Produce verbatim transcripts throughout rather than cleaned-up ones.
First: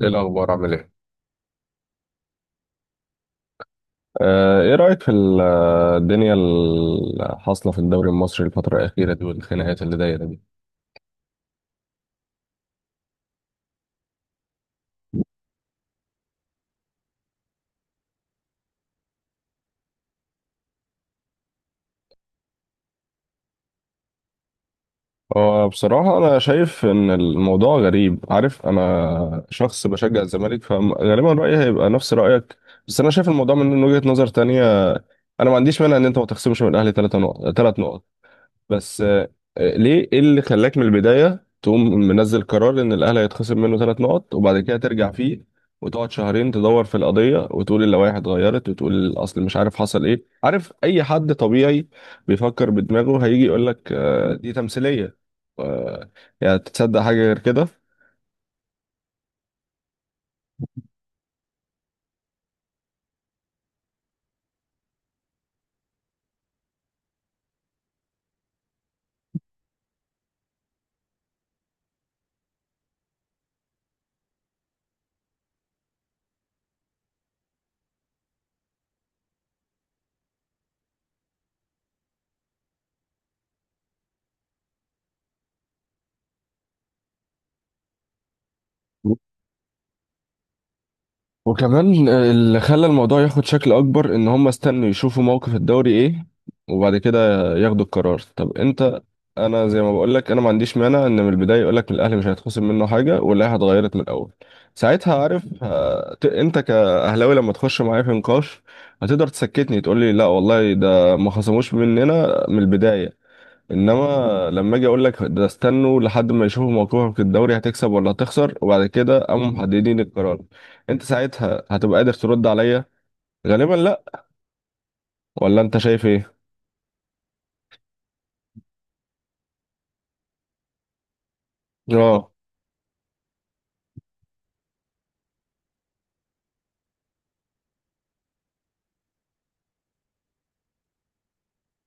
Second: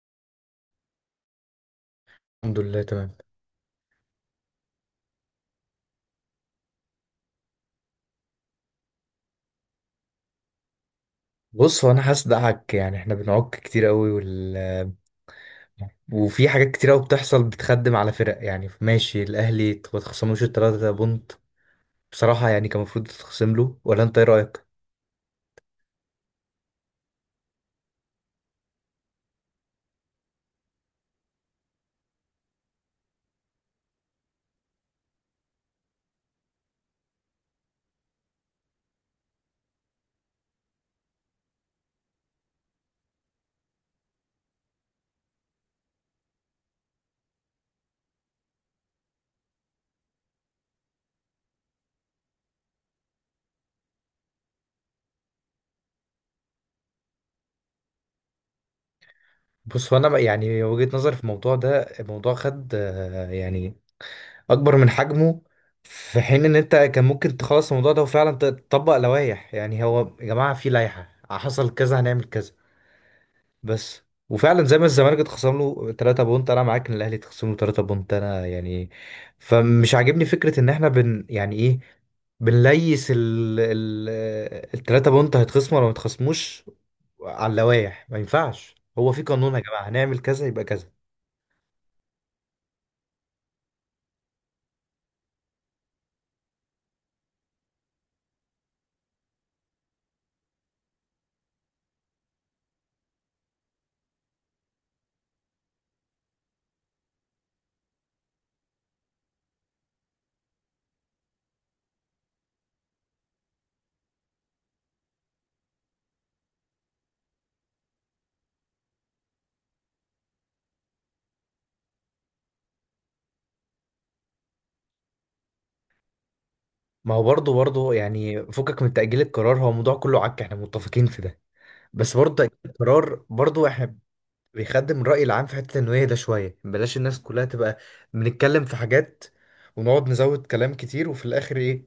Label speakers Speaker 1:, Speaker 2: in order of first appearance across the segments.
Speaker 1: ايه الاخبار، عامل ايه؟
Speaker 2: الحمد لله تمام.
Speaker 1: آه، ايه رأيك في ال- الدنيا اللي حاصلة في الدوري المصري الفترة الأخيرة دي والخناقات اللي دايرة دي؟
Speaker 2: بص، هو انا هصدقك، يعني احنا بنعك كتير قوي وال وفي حاجات كتير قوي بتحصل بتخدم على فرق. يعني ماشي، الاهلي ما تخصموش التلاتة بونت بصراحة، يعني كان المفروض تتخصم له، ولا انت ايه رأيك؟
Speaker 1: هو بصراحة أنا شايف إن الموضوع غريب. عارف، أنا شخص بشجع الزمالك، فغالبا رأيي هيبقى نفس رأيك. بس أنا شايف الموضوع من وجهة نظر تانية. أنا ما عنديش مانع إن أنت ما تخصمش من الأهلي ثلاث نقط، ثلاث نقط. بس، آه، آه، ليه ايه اللي خلاك من البداية تقوم منزل قرار ان الاهلي هيتخصم منه ثلاث نقط، وبعد كده ترجع فيه، وتقعد شهرين تدور في القضية، وتقول اللوائح اتغيرت، وتقول الاصل، مش عارف حصل ايه. عارف، اي حد طبيعي بيفكر بدماغه هيجي يقول لك آه، دي تمثيلية. آه، يعني تتصدق حاجة غير كده؟
Speaker 2: بص، هو انا بقى- يعني وجهة نظري في الموضوع ده، الموضوع خد آه، يعني اكبر من حجمه، في حين ان انت كان ممكن تخلص الموضوع ده وفعلا تطبق لوائح. يعني هو يا جماعة في لائحة، حصل كذا هنعمل كذا بس. وفعلا زي ما الزمالك اتخصم له 3 بونت، انا معاك ان الاهلي اتخصم له 3 بونت. انا يعني فمش عاجبني فكره ان احنا بن يعني ايه، بنليس ال ال التلاتة بونت هيتخصموا ولا ما يتخصموش. على اللوايح، ما ينفعش، هو في قانون يا جماعة، هنعمل كذا يبقى كذا.
Speaker 1: وكمان اللي خلى الموضوع ياخد شكل اكبر ان هم استنوا يشوفوا موقف الدوري ايه وبعد كده ياخدوا القرار. طب انت، انا زي ما بقول لك، انا ما عنديش مانع ان من البدايه يقول لك الاهلي مش هيتخصم منه حاجه واللائحه اتغيرت من الاول. ساعتها، عارف، هت- انت كاهلاوي لما تخش معايا في نقاش، هتقدر تسكتني، تقول لي لا والله ده ما خصموش مننا من البدايه. انما لما اجي اقول لك ده استنوا لحد ما يشوفوا موقفهم في الدوري هتكسب ولا هتخسر، وبعد كده قاموا محددين القرار، انت ساعتها هتبقى قادر ترد عليا؟ غالبا لا. ولا انت شايف ايه؟
Speaker 2: ما هو برضه برضه يعني فكك من تأجيل القرار، هو الموضوع كله عك، احنا متفقين في ده، بس
Speaker 1: اه.
Speaker 2: برضه تأجيل القرار برضه احنا بيخدم الرأي العام في حتة التنوية ده شوية، بلاش الناس كلها تبقى بنتكلم في حاجات ونقعد نزود كلام كتير، وفي الآخر إيه؟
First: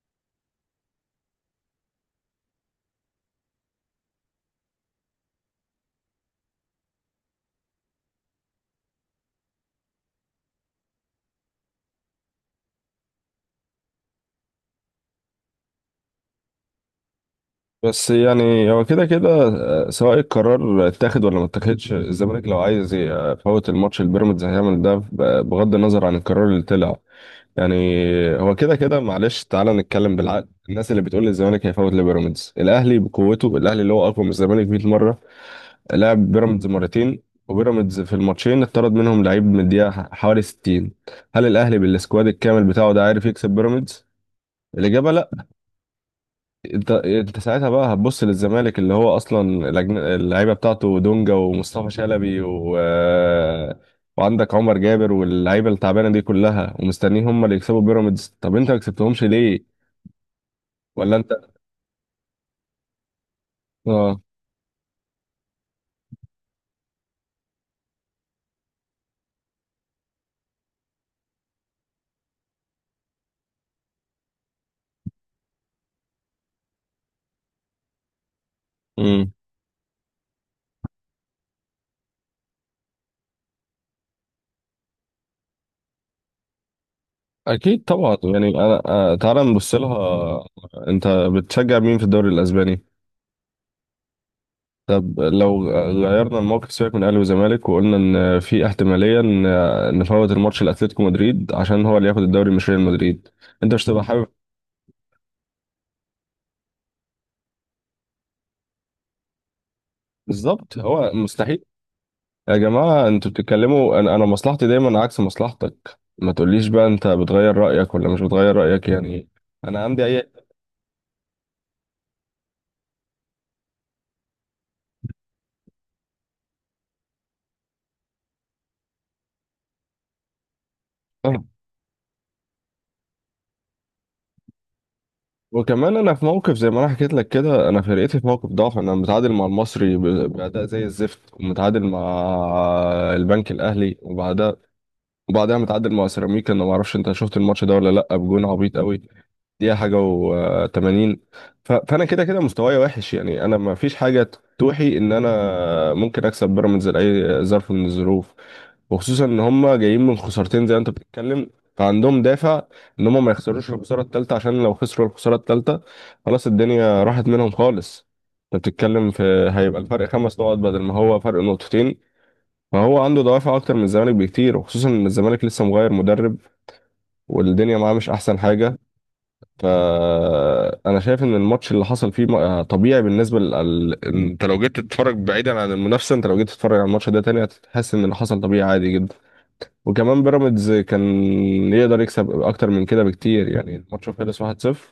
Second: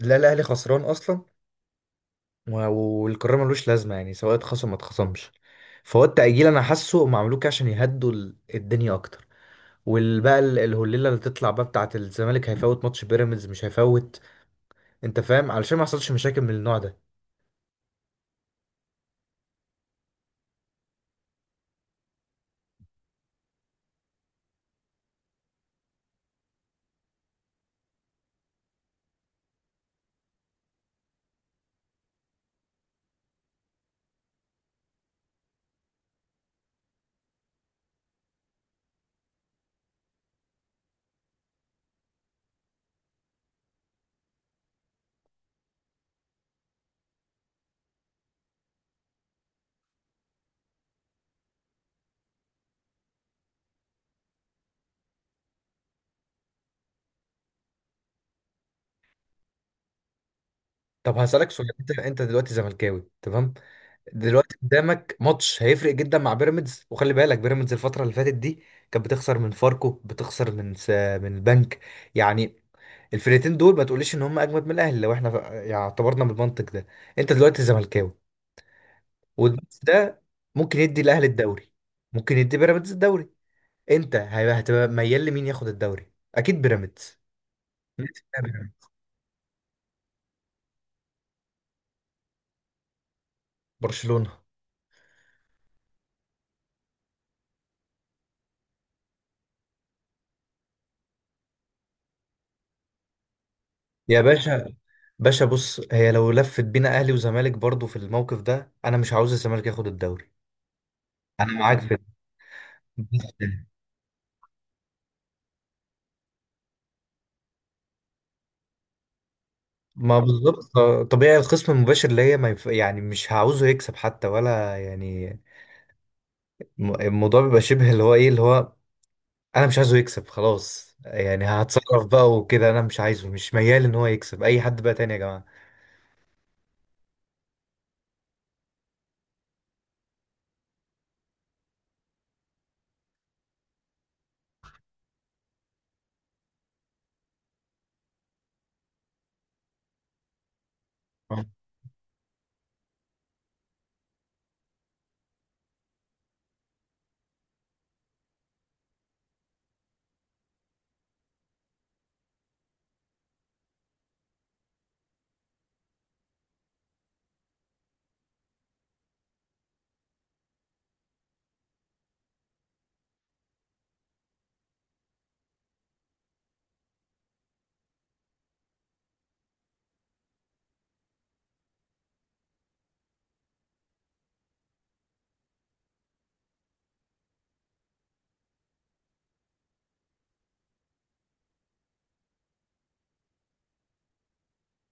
Speaker 2: لا، الأهلي خسران أصلا، و- والقرار ملوش لازمة، يعني سواء اتخصم ما اتخصمش. فهو التأجيل أنا حاسه هم عملوه كده عشان يهدوا ال- الدنيا أكتر، والبقى ال- الهليلة اللي تطلع بقى بتاعة الزمالك هيفوت ماتش بيراميدز مش هيفوت. أنت فاهم؟ علشان ما يحصلش مشاكل من النوع ده.
Speaker 1: بس يعني هو كده كده، آه، سواء القرار اتاخد ولا ما اتاخدش، الزمالك لو عايز آه، يفوت الماتش البيراميدز هيعمل ده ب- بغض النظر عن القرار اللي طلع. يعني هو كده كده. معلش تعالى نتكلم بالعقل. الناس اللي بتقول الزمالك هيفوت لبيراميدز، الاهلي بقوته، الاهلي اللي هو اقوى من الزمالك مية مرة مره، لعب بيراميدز مرتين، وبيراميدز في الماتشين اتطرد منهم لعيب من الدقيقة حوالي ستين. هل الأهلي بالسكواد الكامل بتاعه ده عارف يكسب بيراميدز؟ الإجابة لأ. أنت أنت ساعتها بقى هتبص للزمالك اللي هو أصلا الأجن- اللعيبة بتاعته دونجا ومصطفى شلبي، و... وعندك عمر جابر واللعيبة التعبانة دي كلها، ومستنيين هم اللي يكسبوا بيراميدز؟ طب أنت ما كسبتهمش ليه؟ ولا
Speaker 2: طب
Speaker 1: أنت؟
Speaker 2: هسألك سؤال، أنت أنت دلوقتي زملكاوي تمام،
Speaker 1: آه.
Speaker 2: دلوقتي قدامك ماتش هيفرق جدا مع بيراميدز، وخلي بالك بيراميدز الفترة اللي فاتت دي كانت بتخسر من فاركو، بتخسر من س... من البنك، يعني الفرقتين دول ما تقوليش ان هم اجمد من الاهلي. لو احنا ف- يعني اعتبرنا بالمنطق ده، انت دلوقتي زملكاوي،
Speaker 1: امم.
Speaker 2: والماتش ده ممكن يدي الاهلي الدوري، ممكن يدي بيراميدز الدوري، انت هيبقى- هتبقى ميال لمين ياخد الدوري؟ اكيد بيراميدز.
Speaker 1: أكيد طبعا. يعني أنا آه، تعالى نبص لها. أنت بتشجع مين في الدوري الأسباني؟
Speaker 2: برشلونة.
Speaker 1: طب لو غيرنا الموقف، سيبك من اهلي وزمالك، وقلنا ان في احتماليه ان إن نفوت الماتش لاتلتيكو مدريد عشان هو اللي ياخد الدوري مش ريال مدريد، انت مش تبقى
Speaker 2: يا
Speaker 1: حابب؟
Speaker 2: باشا، باشا، بص، هي لو لفت بينا اهلي وزمالك برضو في الموقف ده، انا مش عاوز الزمالك ياخد الدوري.
Speaker 1: بالظبط، هو
Speaker 2: انا
Speaker 1: مستحيل.
Speaker 2: معاك في
Speaker 1: يا جماعه، انتوا
Speaker 2: بس.
Speaker 1: بتتكلموا، انا انا مصلحتي دايما عكس مصلحتك. ما تقوليش بقى انت بتغير رايك ولا مش بتغير رايك يعني. انا عندي
Speaker 2: ما طب-
Speaker 1: اي
Speaker 2: بالظبط، آه، طبيعي الخصم المباشر اللي هي ما يف... يعني مش هعوزه يكسب حتى، ولا يعني م- الموضوع بيبقى شبه اللي هو ايه، اللي هو انا مش عايزه يكسب خلاص،
Speaker 1: آه.
Speaker 2: يعني هتصرف بقى وكده، انا مش عايزه، مش ميال ان هو يكسب اي حد بقى تاني يا جماعة.
Speaker 1: وكمان انا في موقف، زي ما انا حكيت لك كده، انا فرقتي في موقف ضعف. انا متعادل مع المصري ب- باداء زي الزفت، ومتعادل مع البنك الاهلي، وبعدها وبعدها متعادل مع سيراميكا. انا ما اعرفش انت شفت الماتش ده ولا لا، بجون عبيط قوي. دي حاجه، وتمانين. فانا كده كده مستواي وحش. يعني انا ما فيش حاجه توحي ان انا ممكن اكسب بيراميدز لاي ظرف من الظروف، وخصوصا ان هم جايين من خسارتين، زي ما انت بتتكلم. فعندهم دافع ان هم ما يخسروش الخساره الثالثه، عشان لو خسروا الخساره الثالثه خلاص الدنيا راحت منهم خالص. انت بتتكلم في، هيبقى الفرق خمس نقط بدل ما هو فرق نقطتين. فهو عنده دوافع اكتر من الزمالك بكتير، وخصوصا ان الزمالك لسه مغير مدرب، والدنيا معاه مش احسن حاجه. فانا شايف ان الماتش اللي حصل فيه م- آه، طبيعي بالنسبه لل... انت لو جيت تتفرج بعيدا عن المنافسه، انت لو جيت تتفرج على الماتش ده تاني هتحس ان اللي حصل طبيعي عادي جدا. وكمان بيراميدز كان يقدر يكسب اكتر من كده بكتير. يعني الماتش خلص واحد صفر.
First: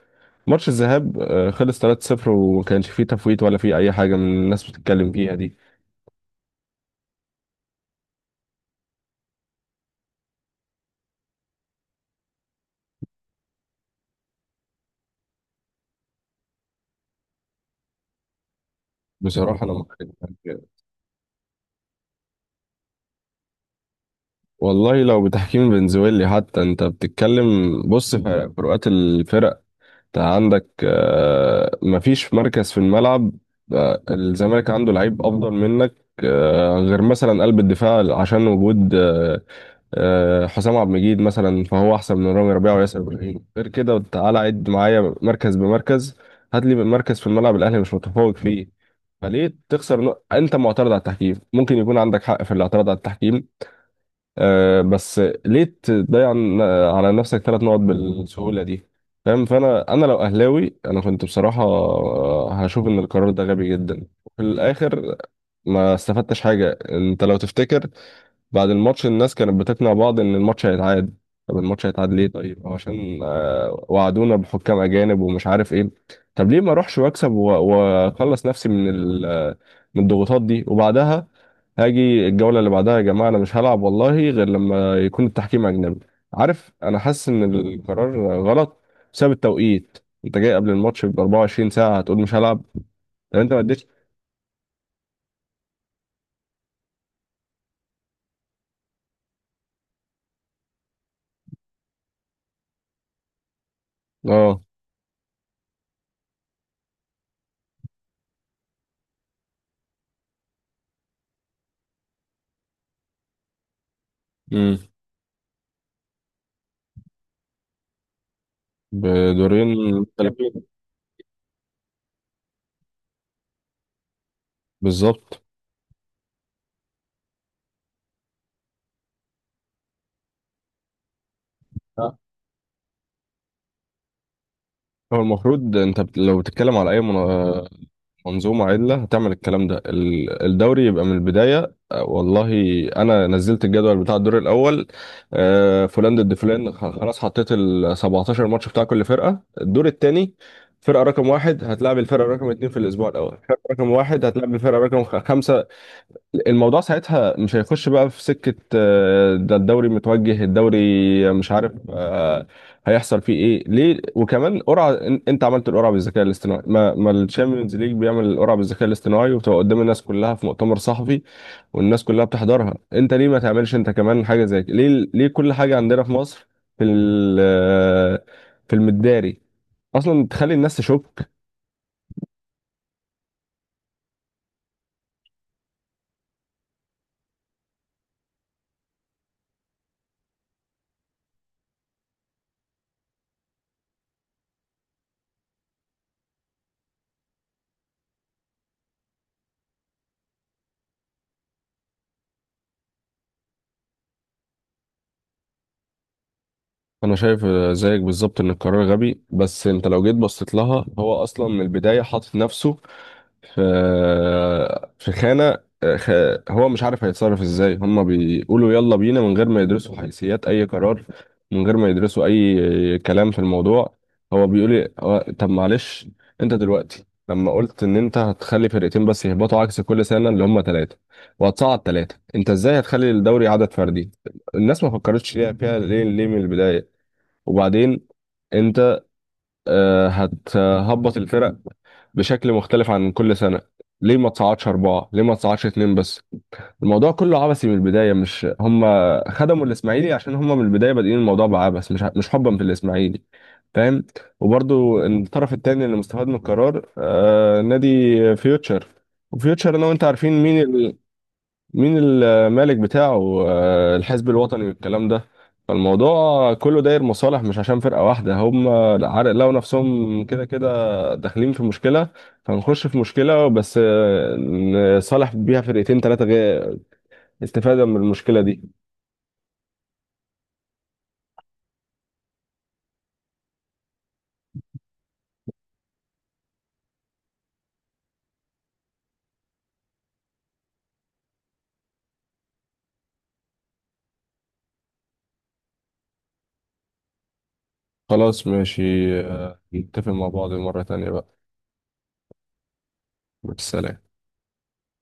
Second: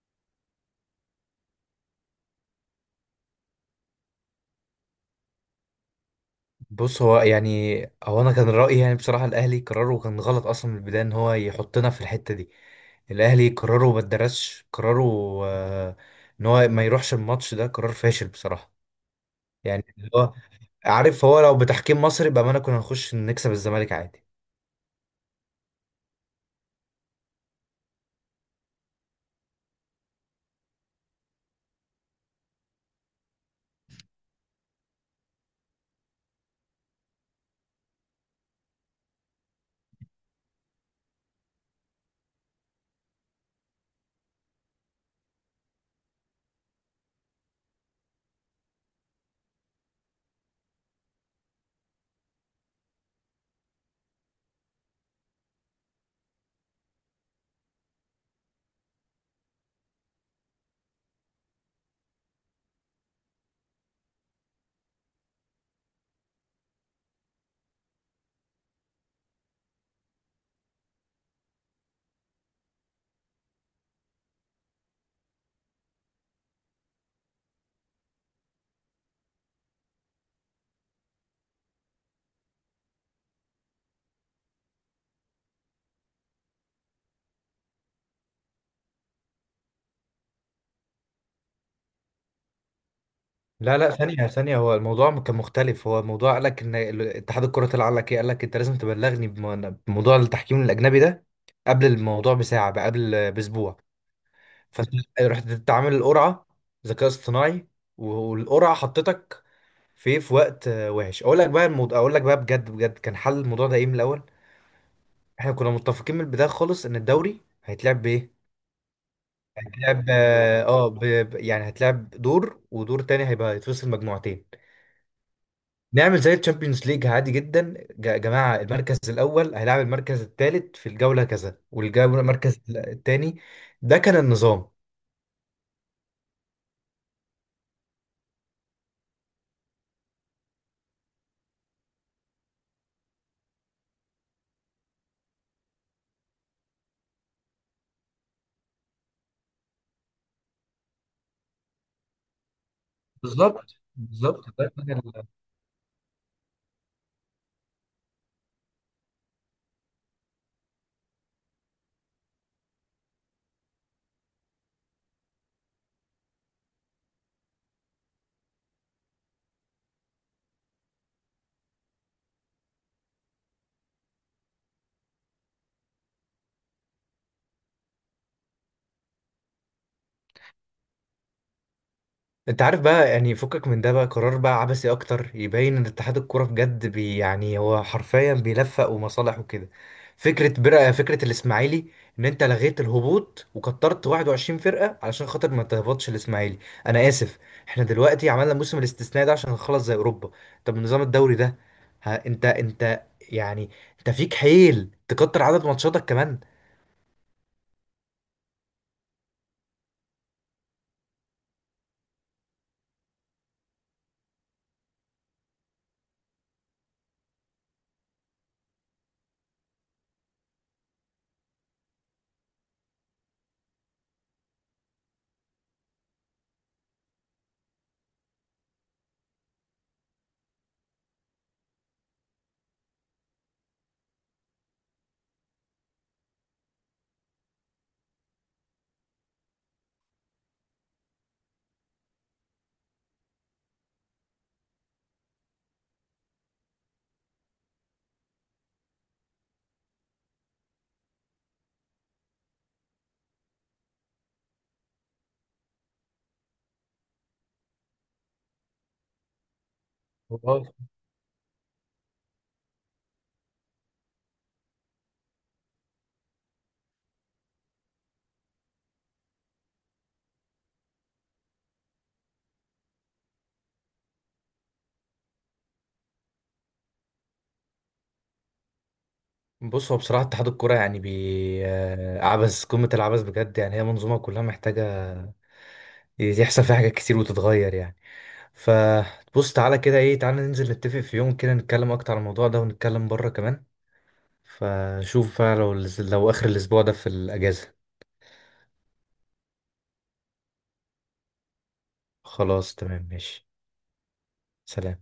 Speaker 1: ماتش الذهاب آه، خلص ثلاثة صفر، وما كانش فيه تفويت ولا فيه اي حاجه من الناس بتتكلم فيها دي.
Speaker 2: بص، هو يعني هو انا كان رأيي يعني بصراحة الاهلي قراره كان غلط اصلا من البداية، ان هو يحطنا في الحتة دي. الاهلي قراره ما اتدرسش قراره، آه، ان هو ما يروحش الماتش ده قرار فاشل بصراحة،
Speaker 1: بصراحه انا
Speaker 2: يعني اللي
Speaker 1: مختلف.
Speaker 2: هو عارف، هو لو بتحكيم مصري بأمانة كنا نخش نكسب الزمالك عادي.
Speaker 1: والله لو بتحكيم فنزويلي حتى، انت بتتكلم. بص في فروقات الفرق. انت عندك آه، مفيش مركز في الملعب. آه، الزمالك عنده لعيب افضل منك. آه، غير مثلا قلب الدفاع، عشان وجود آه، آه، حسام عبد المجيد مثلا، فهو احسن من رامي ربيعه وياسر ابراهيم. غير كده تعالى عد معايا مركز بمركز. هات لي مركز في الملعب الاهلي مش متفوق فيه. فليه تخسر نق- انت معترض على التحكيم، ممكن يكون عندك حق في الاعتراض على التحكيم. آه، بس ليه تضيع ن- على نفسك ثلاث نقط بالسهولة دي؟ فاهم؟ فانا انا لو اهلاوي انا كنت بصراحة آه، هشوف ان القرار ده غبي جدا، وفي الاخر ما استفدتش حاجة. انت لو تفتكر بعد الماتش الناس كانت بتقنع بعض ان الماتش هيتعاد. طب الماتش هيتعاد ليه؟ طيب هو عشان آه، وعدونا بحكام اجانب ومش عارف ايه. طب ليه ما اروحش واكسب و- واخلص نفسي من ال- آه، من الضغوطات دي. وبعدها هاجي الجولة اللي بعدها، يا جماعة انا مش هلعب والله غير لما يكون التحكيم اجنبي. عارف، انا حاسس ان القرار غلط بسبب التوقيت. انت جاي قبل الماتش ب 24 ساعة، هتقول مش هلعب؟ طب انت ما
Speaker 2: لا
Speaker 1: اديتش.
Speaker 2: لا ثانية ثانية، هو الموضوع كان مختلف، هو الموضوع قال لك ان ال- اتحاد الكرة طلع قال لك ايه، قال لك انت لازم تبلغني بم- بموضوع التحكيم الأجنبي ده قبل الموضوع بساعة بقى قبل بأسبوع.
Speaker 1: اه.
Speaker 2: فانت رحت تعمل القرعة ذكاء اصطناعي، والقرعة حطتك في في وقت آه، وحش. اقول لك بقى الموضوع، اقول لك بقى بجد بجد، كان حل الموضوع ده ايه من الأول؟
Speaker 1: امم
Speaker 2: احنا كنا متفقين من البداية خالص ان الدوري هيتلعب بايه.
Speaker 1: بدورين
Speaker 2: هتلعب
Speaker 1: مختلفين.
Speaker 2: اه ب... ب- يعني هتلعب دور، ودور تاني هيبقى هيتفصل مجموعتين.
Speaker 1: بالظبط.
Speaker 2: نعمل زي الشامبيونز ليج عادي جدا يا جماعة، المركز الأول هيلعب المركز الثالث في الجولة كذا، والجولة المركز الثاني. ده كان النظام.
Speaker 1: هو المفروض انت بت- لو بتتكلم على اي من- منظومه عدله، هتعمل الكلام ده. ال- الدوري يبقى من البدايه. آه، والله انا نزلت الجدول بتاع الدور الاول. آه، فلان ضد فلان. خ- خلاص حطيت ال 17 ماتش بتاع كل فرقه، الدور الثاني فرقه رقم واحد هتلعب الفرقه رقم اثنين في الاسبوع الاول، فرقه
Speaker 2: بالظبط،
Speaker 1: رقم واحد
Speaker 2: بالظبط.
Speaker 1: هتلعب الفرقه رقم خ- خمسه. الموضوع ساعتها مش هيخش بقى في سكة آه، ده الدوري متوجه، الدوري مش عارف آه، هيحصل فيه ايه؟ ليه؟ وكمان قرعة، إن- انت عملت القرعة بالذكاء الاصطناعي! ما, ما الشامبيونز ليج بيعمل القرعة بالذكاء الاصطناعي وبتبقى قدام الناس كلها في مؤتمر صحفي، والناس كلها بتحضرها. انت ليه ما تعملش انت كمان حاجة زي كده؟ ليه؟ ليه كل حاجة عندنا في مصر في ال- آه، في المداري اصلا تخلي الناس تشك؟
Speaker 2: انت عارف بقى، يعني فكك من ده بقى، قرار بقى عبثي اكتر يبين ان اتحاد الكوره بجد بي، يعني هو حرفيا بيلفق ومصالح وكده. فكره برقه، فكره الاسماعيلي، ان انت لغيت الهبوط وكترت واحد وعشرين فرقه علشان خاطر ما تهبطش الاسماعيلي. انا اسف، احنا دلوقتي عملنا الموسم الاستثنائي ده عشان نخلص زي اوروبا. طب نظام الدوري ده؟ ها، انت انت يعني، انت فيك حيل تكتر عدد ماتشاتك
Speaker 1: انا شايف آه، زيك بالظبط ان القرار غبي. بس انت لو جيت بصيت لها هو اصلا من البدايه حاطط نفسه في في خانه، آه، خ- هو مش عارف هيتصرف ازاي. هما بيقولوا يلا بينا من غير ما يدرسوا حيثيات اي قرار، من غير ما يدرسوا اي كلام في الموضوع. هو بيقول لي هو- طب معلش، انت دلوقتي لما قلت ان انت هتخلي فرقتين بس يهبطوا، عكس كل سنه اللي هما ثلاثه، وهتصعد ثلاثه، انت ازاي هتخلي الدوري عدد فردي؟ الناس ما فكرتش ليه فيها؟ ليه؟ ليه من البدايه؟ وبعدين انت آه، هتهبط الفرق بشكل مختلف عن كل سنة. ليه ما تصعدش أربعة؟ ليه ما تصعدش اتنين بس؟ الموضوع كله عبثي من البداية. مش هم خدموا الإسماعيلي، عشان هم من البداية بادئين الموضوع بعبث، مش مش حبا في الإسماعيلي. فاهم؟ وبرضو الطرف التاني اللي مستفاد من القرار آه نادي فيوتشر. وفيوتشر أنا وأنت عارفين مين،
Speaker 2: كمان؟
Speaker 1: مين المالك بتاعه. آه، الحزب الوطني والكلام ده. فالموضوع كله داير مصالح، مش عشان فرقة واحدة. هم عارف لقوا نفسهم كده كده داخلين في مشكلة، فنخش في مشكلة بس آه، نصالح بيها فرقتين تلاتة، غير استفادة من المشكلة دي.
Speaker 2: بص، هو بصراحة اتحاد الكرة يعني بي آه، عبث، قمة العبث بجد، يعني هي منظومة كلها محتاجة يحصل فيها حاجات كتير وتتغير يعني. فبص، تعالى كده ايه، تعالى ننزل نتفق في يوم كده نتكلم أكتر عن الموضوع ده، ونتكلم بره كمان. فشوف بقى لو لو آخر الأسبوع ده في الأجازة.
Speaker 1: خلاص، ماشي. آه، نتفق مع بعض مرة تانية بقى.
Speaker 2: خلاص تمام ماشي.
Speaker 1: والسلام.
Speaker 2: سلام.